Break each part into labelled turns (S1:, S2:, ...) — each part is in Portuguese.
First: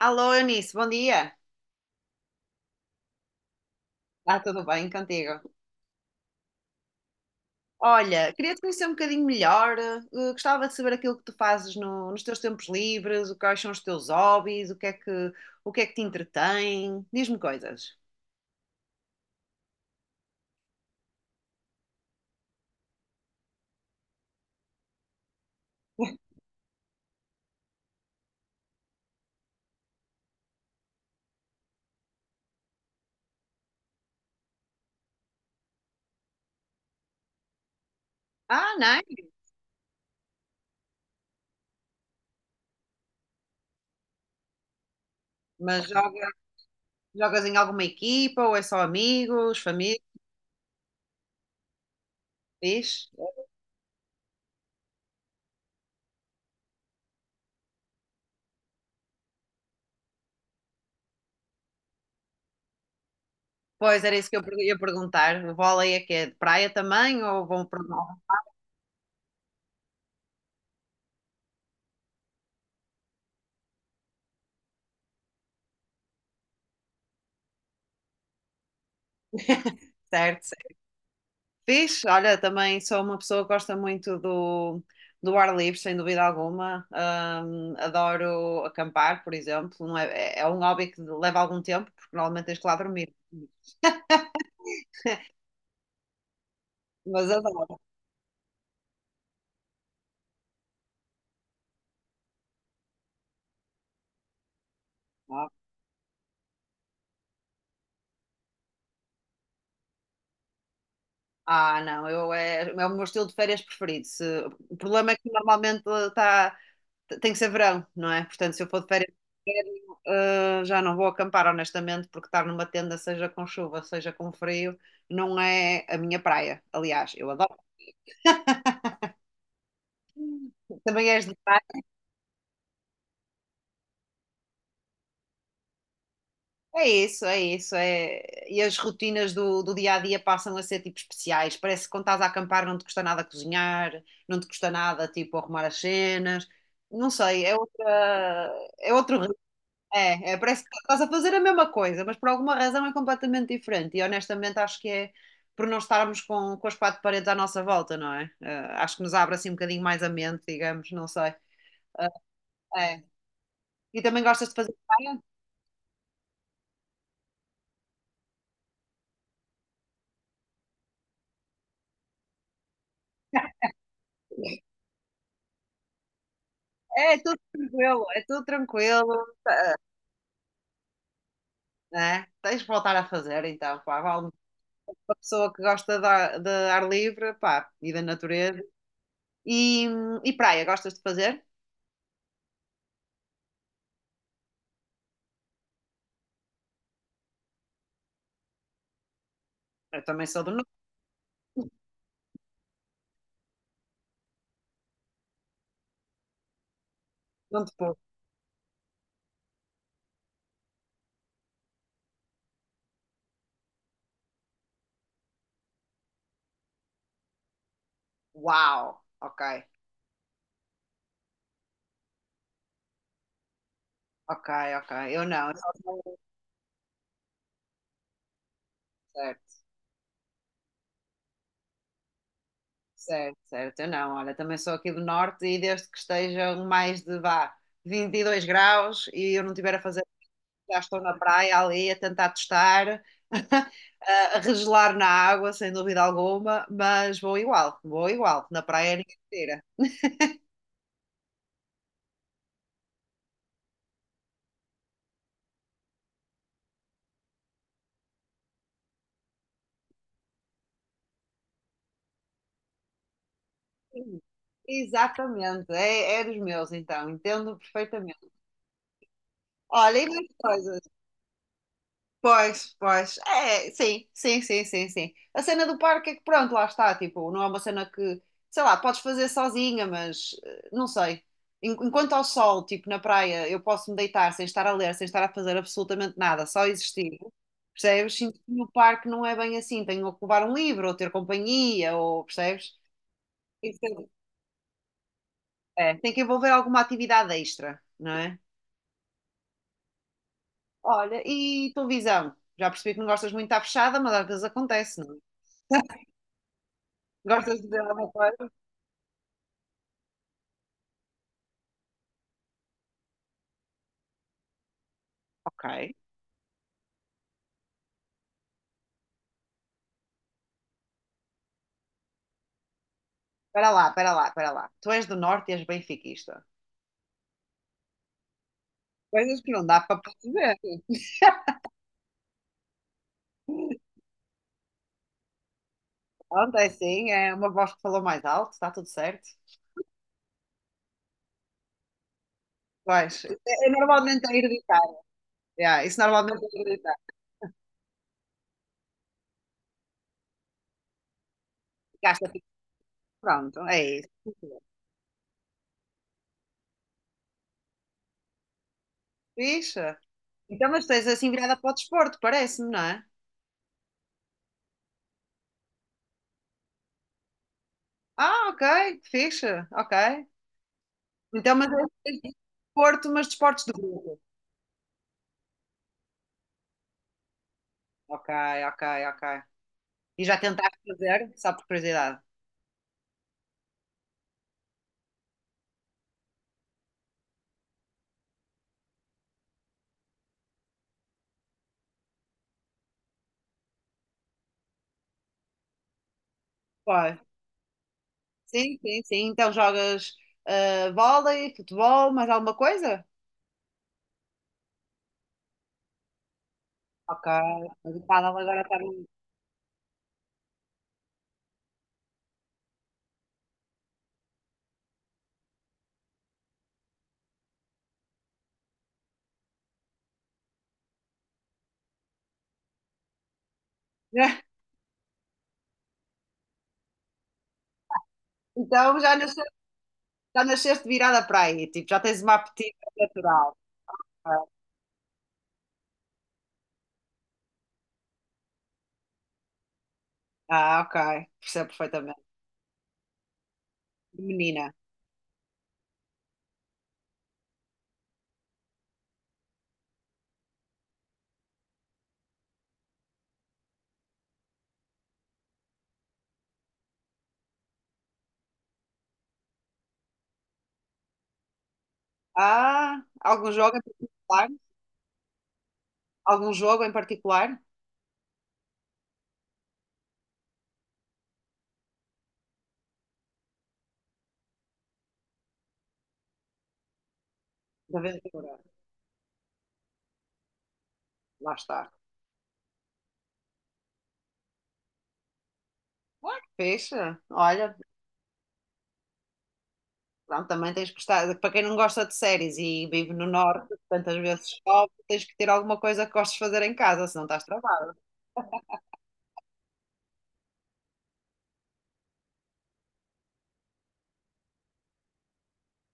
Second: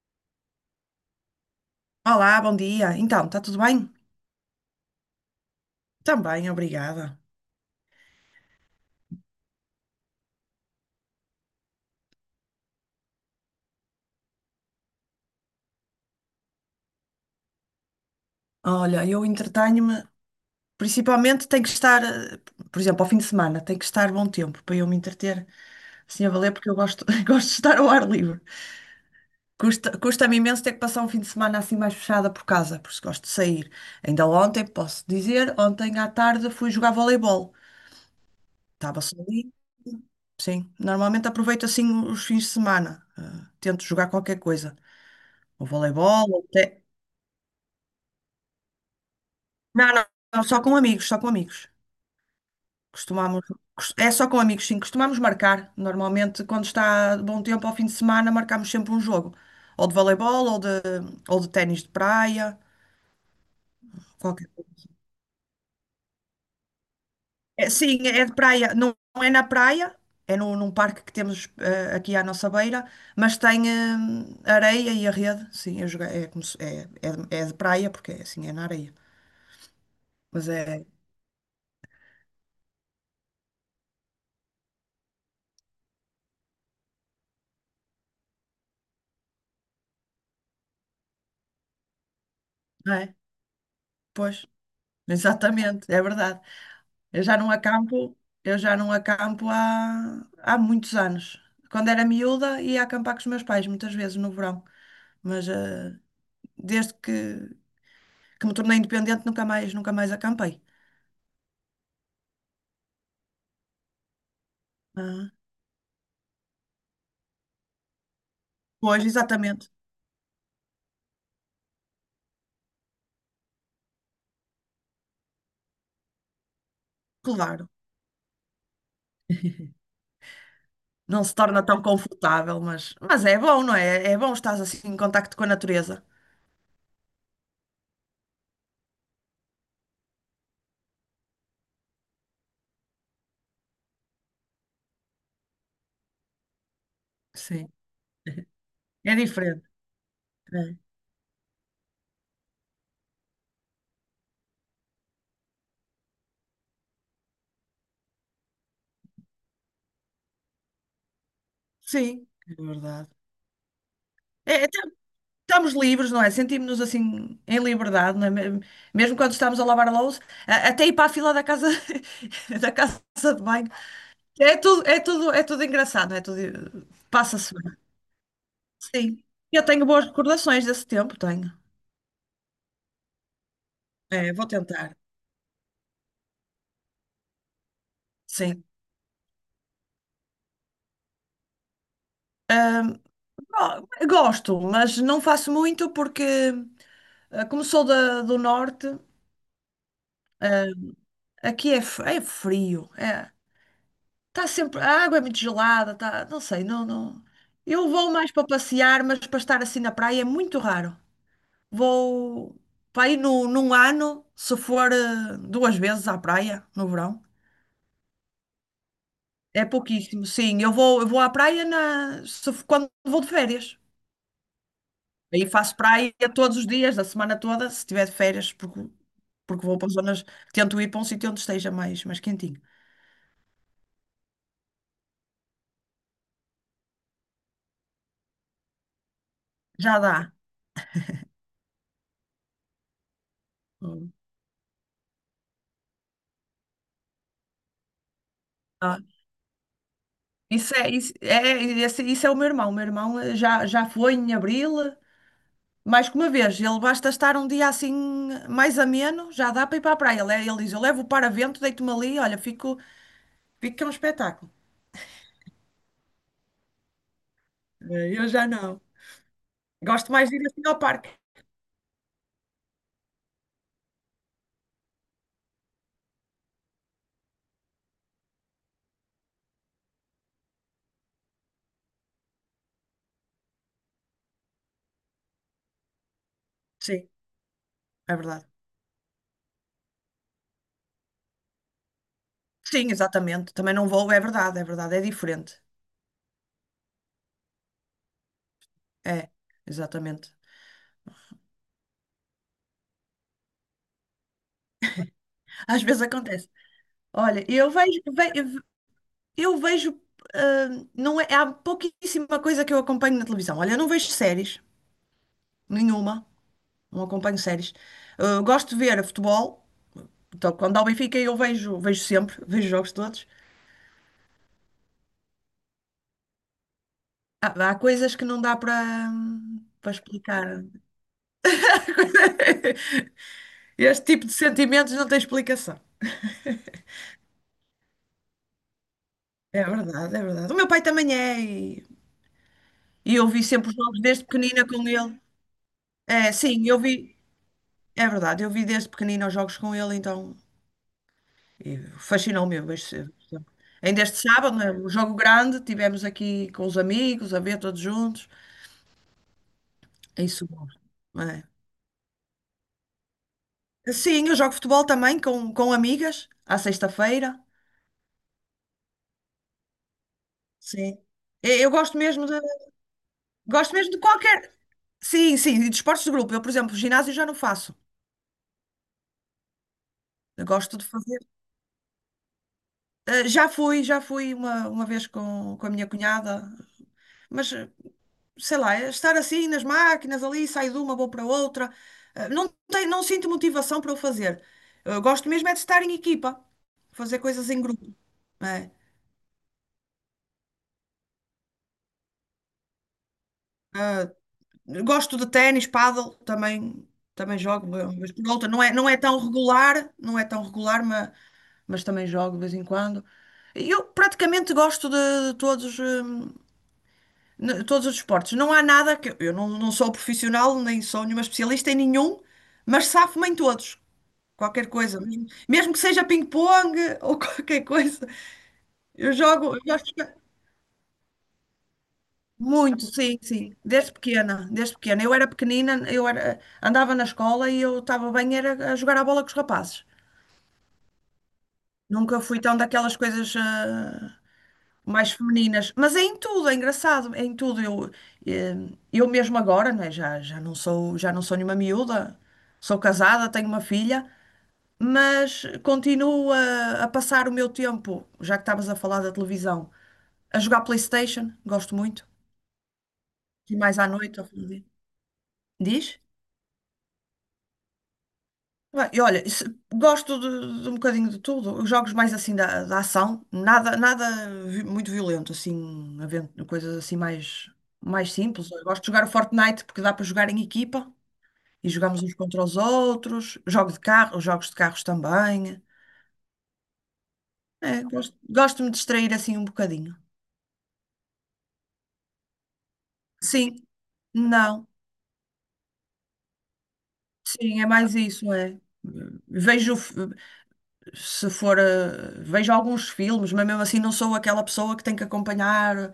S1: Alô, Eunice, bom dia.
S2: Olá, bom dia. Então, está tudo bem?
S1: Está tudo bem contigo?
S2: Também, obrigada.
S1: Olha, queria-te conhecer um bocadinho melhor. Gostava de saber aquilo que tu fazes nos teus tempos livres, quais são os teus hobbies, o que é que te entretém. Diz-me coisas.
S2: Olha, eu entretenho-me, principalmente tenho que estar, por exemplo, ao fim de semana, tem que estar bom tempo para eu me entreter assim a valer, porque eu gosto, gosto de estar ao ar livre. Custa-me imenso ter que passar um fim de semana assim mais fechada por casa, porque gosto de sair. Ainda ontem, posso dizer, ontem à tarde fui jogar voleibol.
S1: Ah, não?
S2: Estava
S1: É?
S2: só ali, sim. Normalmente aproveito assim os fins de semana, tento jogar qualquer coisa. O
S1: Mas
S2: voleibol, até.
S1: jogas em alguma equipa ou é só amigos,
S2: Não,
S1: família?
S2: não, não, só com amigos, só com amigos.
S1: Fixe?
S2: Costumamos, É só com amigos, sim. Costumamos marcar. Normalmente, quando está bom tempo ao fim de semana, marcamos sempre um jogo. Ou de voleibol, ou de ténis de praia.
S1: Pois era isso que eu
S2: Qualquer
S1: ia
S2: coisa.
S1: perguntar. O vôlei é que é de praia também ou vão
S2: É,
S1: para o
S2: sim,
S1: mar?
S2: é de praia. Não, não é na praia, é no, num parque que temos aqui à nossa beira, mas tem areia e a rede. Sim, é, como se- é, é de praia, porque é assim, é na areia. Mas
S1: Certo.
S2: é,
S1: Fixe, olha, também sou uma pessoa que gosta muito do, do ar livre, sem dúvida alguma. Adoro acampar, por exemplo. Não é, é é um hobby que leva algum tempo, porque normalmente tens que lá
S2: não
S1: dormir.
S2: é? Pois, exatamente, é verdade. Eu
S1: Mas
S2: já não
S1: adoro.
S2: acampo, eu já não acampo há muitos anos. Quando era miúda, ia acampar com os meus pais, muitas vezes no verão. Mas
S1: Ah,
S2: desde que, que me tornei independente, nunca mais, nunca mais acampei.
S1: não, eu é, é o meu estilo de férias preferido. O problema é que
S2: Ah,
S1: normalmente tá, tem que ser verão, não é? Portanto, se eu for de
S2: pois,
S1: férias,
S2: exatamente,
S1: inverno, ah, já não vou acampar, honestamente, porque estar numa tenda, seja com chuva, seja com frio, não é a minha praia. Aliás, eu adoro.
S2: claro.
S1: Também
S2: Não
S1: és de
S2: se
S1: praia.
S2: torna tão confortável, mas é bom, não é? É bom estar assim em contacto com a natureza.
S1: É isso, é isso. É... E as rotinas do, do dia a dia passam a ser tipo especiais. Parece que quando estás a acampar não te custa nada cozinhar, não te custa nada tipo arrumar as cenas. Não sei, é
S2: Sim,
S1: outra, é
S2: é
S1: outro ritmo.
S2: diferente.
S1: É, é, parece
S2: É.
S1: que estás a fazer a mesma coisa, mas por alguma razão é completamente diferente. E honestamente acho que é por não estarmos com as quatro paredes à nossa volta, não é? Acho que nos abre assim um bocadinho mais a mente, digamos, não sei. Eh,
S2: Sim, é
S1: É.
S2: verdade.
S1: E também gostas de
S2: É,
S1: fazer praia?
S2: estamos livres, não é? Sentimos-nos assim em liberdade, não é? Mesmo quando estamos a lavar a louça, até ir para a fila da casa, da casa de banho. É tudo, é tudo, é tudo engraçado, não é tudo
S1: É
S2: passa-se bem.
S1: é tudo tranquilo,
S2: Sim. Eu tenho boas recordações desse tempo, tenho.
S1: né? Tens de voltar a fazer então, pá, vale
S2: É, vou tentar.
S1: uma pessoa que gosta de ar livre, pá, e da natureza.
S2: Sim.
S1: E, e praia, gostas de fazer?
S2: Gosto, mas não faço muito porque como sou do norte,
S1: Eu também sou do norte,
S2: aqui é, é frio. É, está sempre. A água é muito gelada, tá, não sei, não, não.
S1: não te
S2: Eu
S1: pouco.
S2: vou mais para passear, mas para estar assim na praia é muito raro. Vou para ir no, num ano, se for duas vezes à praia no verão.
S1: Uau, ok,
S2: É pouquíssimo, sim. Eu vou à praia na, se f- quando vou de férias.
S1: ok, ok. Eu
S2: Aí
S1: não, eu só
S2: faço praia
S1: sou
S2: todos os dias, da semana toda, se tiver de férias,
S1: certo,
S2: porque vou para zonas, tento ir para um sítio onde esteja mais, mais quentinho.
S1: certo, certo. Eu não, olha, também sou aqui do norte e desde que estejam mais de vá 22 graus e eu não tiver a
S2: Já
S1: fazer
S2: dá.
S1: já estão na praia ali a tentar testar, a regelar na água, sem dúvida alguma, mas vou igual, vou igual. Na praia é ninguém tira.
S2: Isso é o meu irmão. O meu irmão já foi em abril, mais que uma vez. Ele basta estar um dia assim mais ameno, já dá para ir para a praia. Ele, é, ele diz: Eu levo o paravento, deito-me ali, olha, fico, fico que é um
S1: Sim,
S2: espetáculo.
S1: exatamente, é, é dos meus, então, entendo perfeitamente.
S2: Eu já não.
S1: Olha, e
S2: Gosto
S1: mais
S2: mais de ir assim ao
S1: coisas.
S2: parque.
S1: Pois, pois. É, sim, sim, sim, sim, sim. A cena do parque é que pronto, lá está, tipo, não é uma cena que, sei lá, podes fazer sozinha, mas não sei. Enquanto ao sol, tipo, na praia, eu posso me deitar sem estar a ler, sem estar a fazer absolutamente nada, só
S2: Sim,
S1: existir.
S2: é
S1: Percebes? Sinto
S2: verdade.
S1: que no parque não é bem assim. Tenho que levar um livro, ou ter companhia, ou percebes?
S2: Sim, exatamente. Também
S1: Isso
S2: não vou, é verdade, é verdade, é diferente.
S1: é, é, tem que envolver alguma atividade extra, não é?
S2: É, exatamente.
S1: Olha, e televisão? Já percebi que não gostas muito de estar fechada, mas às vezes acontece, não é?
S2: Às vezes acontece. Olha,
S1: Gostas de
S2: eu
S1: dizer
S2: vejo,
S1: alguma coisa?
S2: ve- eu vejo, ah, não é, há pouquíssima coisa que eu acompanho na televisão. Olha, eu não vejo séries.
S1: Ok.
S2: Nenhuma. Não acompanho séries. Ah, gosto de ver futebol. Então, quando há o Benfica, eu vejo, vejo sempre, vejo jogos todos.
S1: Espera lá, espera lá, espera lá. Tu és do Norte e és benfiquista.
S2: Há coisas que não dá
S1: Coisas que não dá
S2: para
S1: para
S2: explicar.
S1: perceber.
S2: Este tipo de sentimentos não tem explicação.
S1: Pronto, é assim, é uma voz que falou mais alto, está tudo certo.
S2: É verdade, é verdade. O meu pai também é,
S1: Pois,
S2: e eu
S1: é,
S2: vi
S1: é
S2: sempre os jogos
S1: normalmente
S2: desde
S1: a
S2: pequenina com
S1: hereditário.
S2: ele.
S1: Yeah, isso
S2: É,
S1: normalmente é
S2: sim, eu
S1: hereditário.
S2: vi, é verdade, eu vi desde pequenina os jogos com ele, então e
S1: Gasta tipo,
S2: fascinou-me este, este tempo.
S1: pronto, é
S2: Ainda este
S1: isso.
S2: sábado, né, o jogo grande, tivemos aqui com os amigos, a ver todos juntos.
S1: Fixe.
S2: É isso. Bom.
S1: Então, mas tens assim
S2: É.
S1: virada para o desporto, parece-me, não é?
S2: Sim, eu jogo futebol também com amigas, à sexta-feira.
S1: Ah, ok, fixe, ok.
S2: Sim.
S1: Então,
S2: E-
S1: mas
S2: Eu
S1: é
S2: gosto
S1: assim,
S2: mesmo de,
S1: desporto, mas desportos de
S2: Gosto mesmo de
S1: grupo.
S2: qualquer. Sim, sim, e de esportes de grupo. Eu, por exemplo, ginásio já não faço.
S1: Ok, ok, ok. E já
S2: Eu
S1: tentaste
S2: gosto de fazer.
S1: fazer, só por curiosidade?
S2: Já fui uma vez com a minha cunhada, mas sei lá, estar assim nas máquinas, ali saio de uma, vou para outra. Não tem, não sinto motivação para o fazer. Eu gosto mesmo é de estar em equipa, fazer
S1: Pois.
S2: coisas em grupo. Né?
S1: Sim, sim, sim. Então jogas ah, vôlei, futebol, mais alguma coisa?
S2: Gosto de ténis, pádel, também,
S1: Ok.
S2: também jogo,
S1: Mas o
S2: mas
S1: pádel
S2: por outra.
S1: agora
S2: Não é,
S1: está
S2: não é
S1: bem.
S2: tão regular, não é tão regular, mas também jogo de vez em quando. Eu praticamente de todos, todos os esportes. Não há nada que eu não, não sou profissional, nem sou nenhuma especialista em nenhum, mas safo-me em todos. Qualquer coisa, mesmo, mesmo que seja ping-pong ou qualquer coisa.
S1: Então
S2: Eu jogo, eu gosto de-
S1: já nasceste virada para aí. Tipo, já tens uma apetite
S2: Muito, sim, sim.
S1: natural.
S2: Desde
S1: Ah,
S2: pequena, desde pequena. Eu era, andava na escola e eu estava bem era a jogar a bola com os rapazes.
S1: ah, ok. Percebo
S2: Nunca
S1: perfeitamente.
S2: fui tão daquelas coisas
S1: Menina.
S2: mais femininas. Mas é em tudo, é engraçado, é em tudo. Eh, eu mesmo agora, não é? Já não sou, já não sou nenhuma miúda. Sou casada, tenho uma filha. Mas continuo a passar o meu tempo, já que estavas a falar da televisão, a jogar PlayStation, gosto muito,
S1: Ah, algum
S2: e
S1: jogo
S2: mais
S1: em
S2: à noite, ao
S1: particular?
S2: fazer. Diz?
S1: Algum jogo em particular?
S2: Bem, E olha, se- gosto de um bocadinho de tudo, os jogos mais assim da ação, nada muito violento, assim, havendo coisas assim mais,
S1: Da
S2: mais simples.
S1: aventura.
S2: Eu gosto de jogar o Fortnite porque dá para jogar em equipa
S1: Lá
S2: e
S1: está.
S2: jogamos uns contra os outros, jogo de carro, jogos de carros também.
S1: Ah, que fixe.
S2: É,
S1: Olha,
S2: gosto, gosto de me distrair assim um bocadinho.
S1: pronto, também tens que estar. Para quem não gosta de séries e vive no
S2: Sim,
S1: norte, tantas vezes
S2: não.
S1: chove, tens que ter alguma coisa que gostes de fazer em casa, senão estás
S2: Sim, é mais
S1: travado.
S2: isso, é. Vejo, f- se for, eh, Vejo alguns filmes, mas mesmo assim não sou aquela pessoa que tem que acompanhar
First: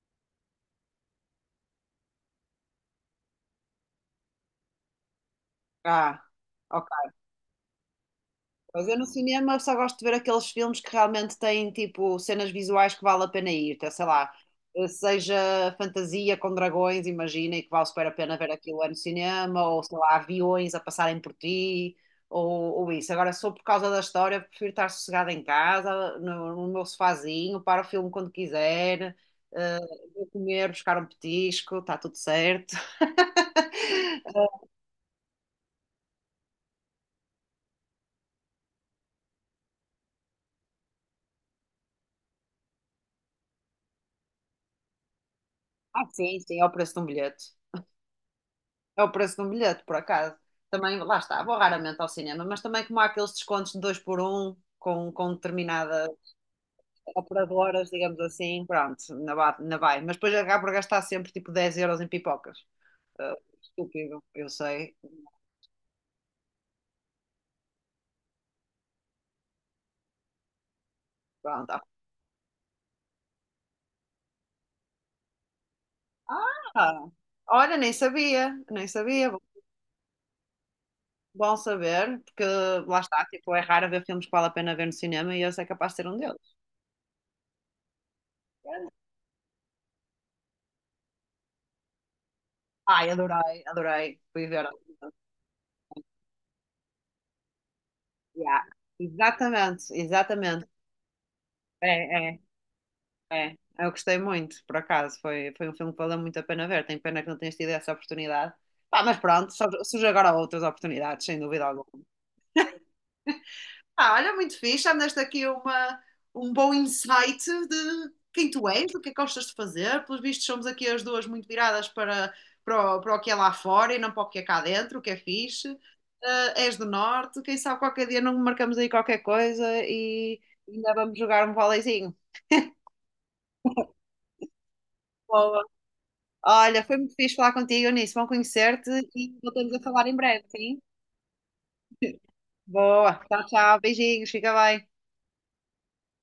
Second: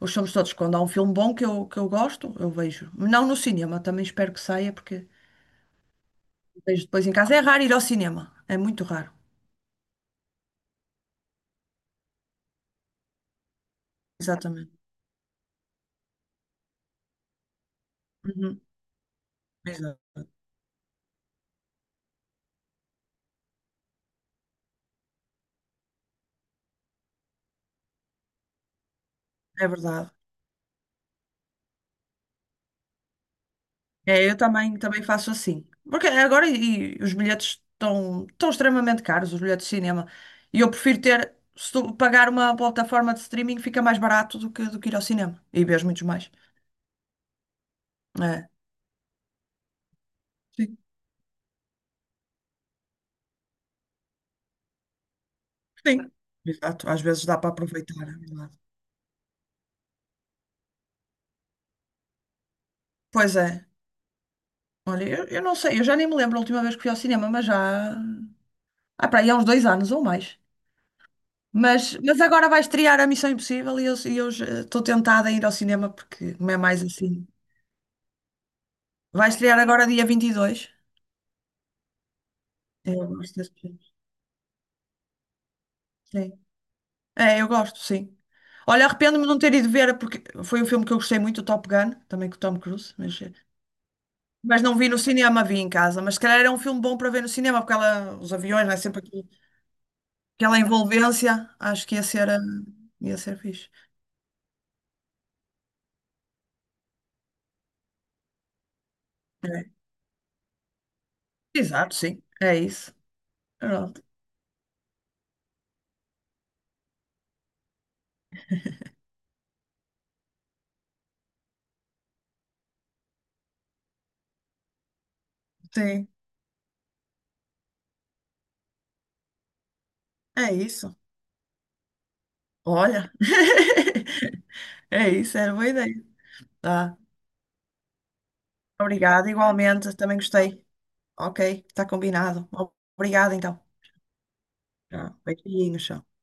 S2: os filmes todos. Quando há um filme bom que eu gosto, eu vejo. Não no cinema, também espero que saia, porque
S1: Ah,
S2: vejo
S1: ok.
S2: depois em casa. É raro ir ao cinema, é muito
S1: Mas eu no
S2: raro.
S1: cinema só gosto de ver aqueles filmes que realmente têm tipo cenas visuais que vale a pena ir, então, sei lá,
S2: Exatamente.
S1: seja fantasia com dragões, imagina, e que vale super a pena ver
S2: Uhum,
S1: aquilo é no cinema, ou sei lá,
S2: exato.
S1: aviões a passarem por ti, ou isso. Agora, sou por causa da história, prefiro estar sossegada em casa, no, no meu sofazinho, para o filme quando quiser,
S2: É
S1: eh,
S2: verdade.
S1: vou comer, buscar um petisco, está tudo certo.
S2: É, eu também, também faço assim. Porque agora os bilhetes estão, estão extremamente caros, os bilhetes de cinema. E eu prefiro ter, se tu pagar uma plataforma de streaming, fica mais barato do que ir ao cinema. E vês muitos
S1: Ah,
S2: mais.
S1: sim, sim, é o preço de um bilhete.
S2: É.
S1: É o preço de um bilhete, por acaso.
S2: Sim,
S1: Também, lá está, vou raramente ao cinema, mas também como há aqueles descontos de dois por um com determinadas
S2: sim. Exato, às vezes dá para
S1: operadoras,
S2: aproveitar. É
S1: digamos
S2: verdade.
S1: assim, pronto, na, na vai. Mas depois acabo por gastar sempre tipo 10 euros em pipocas.
S2: Pois
S1: Ah,
S2: é.
S1: estúpido, eu sei.
S2: Olha, eu não sei, eu já nem me lembro a última vez que fui ao cinema, mas já. Ah, para aí há uns dois anos ou mais.
S1: Pronto.
S2: Mas agora vai estrear a Missão Impossível e eu já estou tentada a ir ao cinema porque não é mais
S1: Ah,
S2: assim.
S1: olha, nem sabia, nem
S2: Vai
S1: sabia.
S2: estrear agora dia 22.
S1: Bom saber, porque lá
S2: Eu
S1: está,
S2: gosto desse
S1: tipo, é
S2: filme.
S1: raro ver filmes que vale a pena ver no cinema e esse é capaz de ser um
S2: Sim.
S1: deles.
S2: É, eu gosto, sim. Olha, arrependo-me de não ter ido ver, porque foi um filme que eu gostei muito, o Top Gun, também com o Tom Cruise,
S1: Ai, adorei, adorei. Fui
S2: mas
S1: ver.
S2: não vi no cinema, vi em casa. Mas se calhar era um filme bom para ver no cinema, porque ela, os
S1: Yeah.
S2: aviões, né,
S1: Exatamente,
S2: aquela
S1: exatamente.
S2: envolvência, acho que ia ser,
S1: É, é,
S2: ia ser
S1: é.
S2: fixe.
S1: Eu gostei muito, por acaso. Foi, foi um filme que valeu muito a pena ver. Tenho pena que não tenhas tido essa oportunidade. Pá, mas pronto,
S2: É.
S1: surge agora outras oportunidades, sem dúvida
S2: Exato,
S1: alguma.
S2: sim, é isso. Pronto.
S1: Ah, olha, muito fixe. Já me deste aqui uma, um bom insight de quem tu és, do que é que gostas de fazer. Pelos vistos, somos aqui as duas muito viradas para, para, o, para o que é lá fora e não para o que é cá dentro, o que é fixe.
S2: Sim,
S1: Ah, és do Norte, quem sabe qualquer dia não marcamos aí qualquer coisa e
S2: é
S1: ainda
S2: isso.
S1: vamos jogar um voleizinho.
S2: Olha, é isso, era boa ideia.
S1: Olha, foi
S2: Tá.
S1: muito fixe falar contigo, Eunice. Bom conhecer-te
S2: Obrigada,
S1: e voltamos a
S2: igualmente,
S1: falar em
S2: também
S1: breve,
S2: gostei.
S1: sim?
S2: Ok, está combinado.
S1: Boa.
S2: Obrigada,
S1: Tchau,
S2: então.
S1: tchau. Beijinhos. Fica bem.
S2: Tá. Beijinhos. Tchau.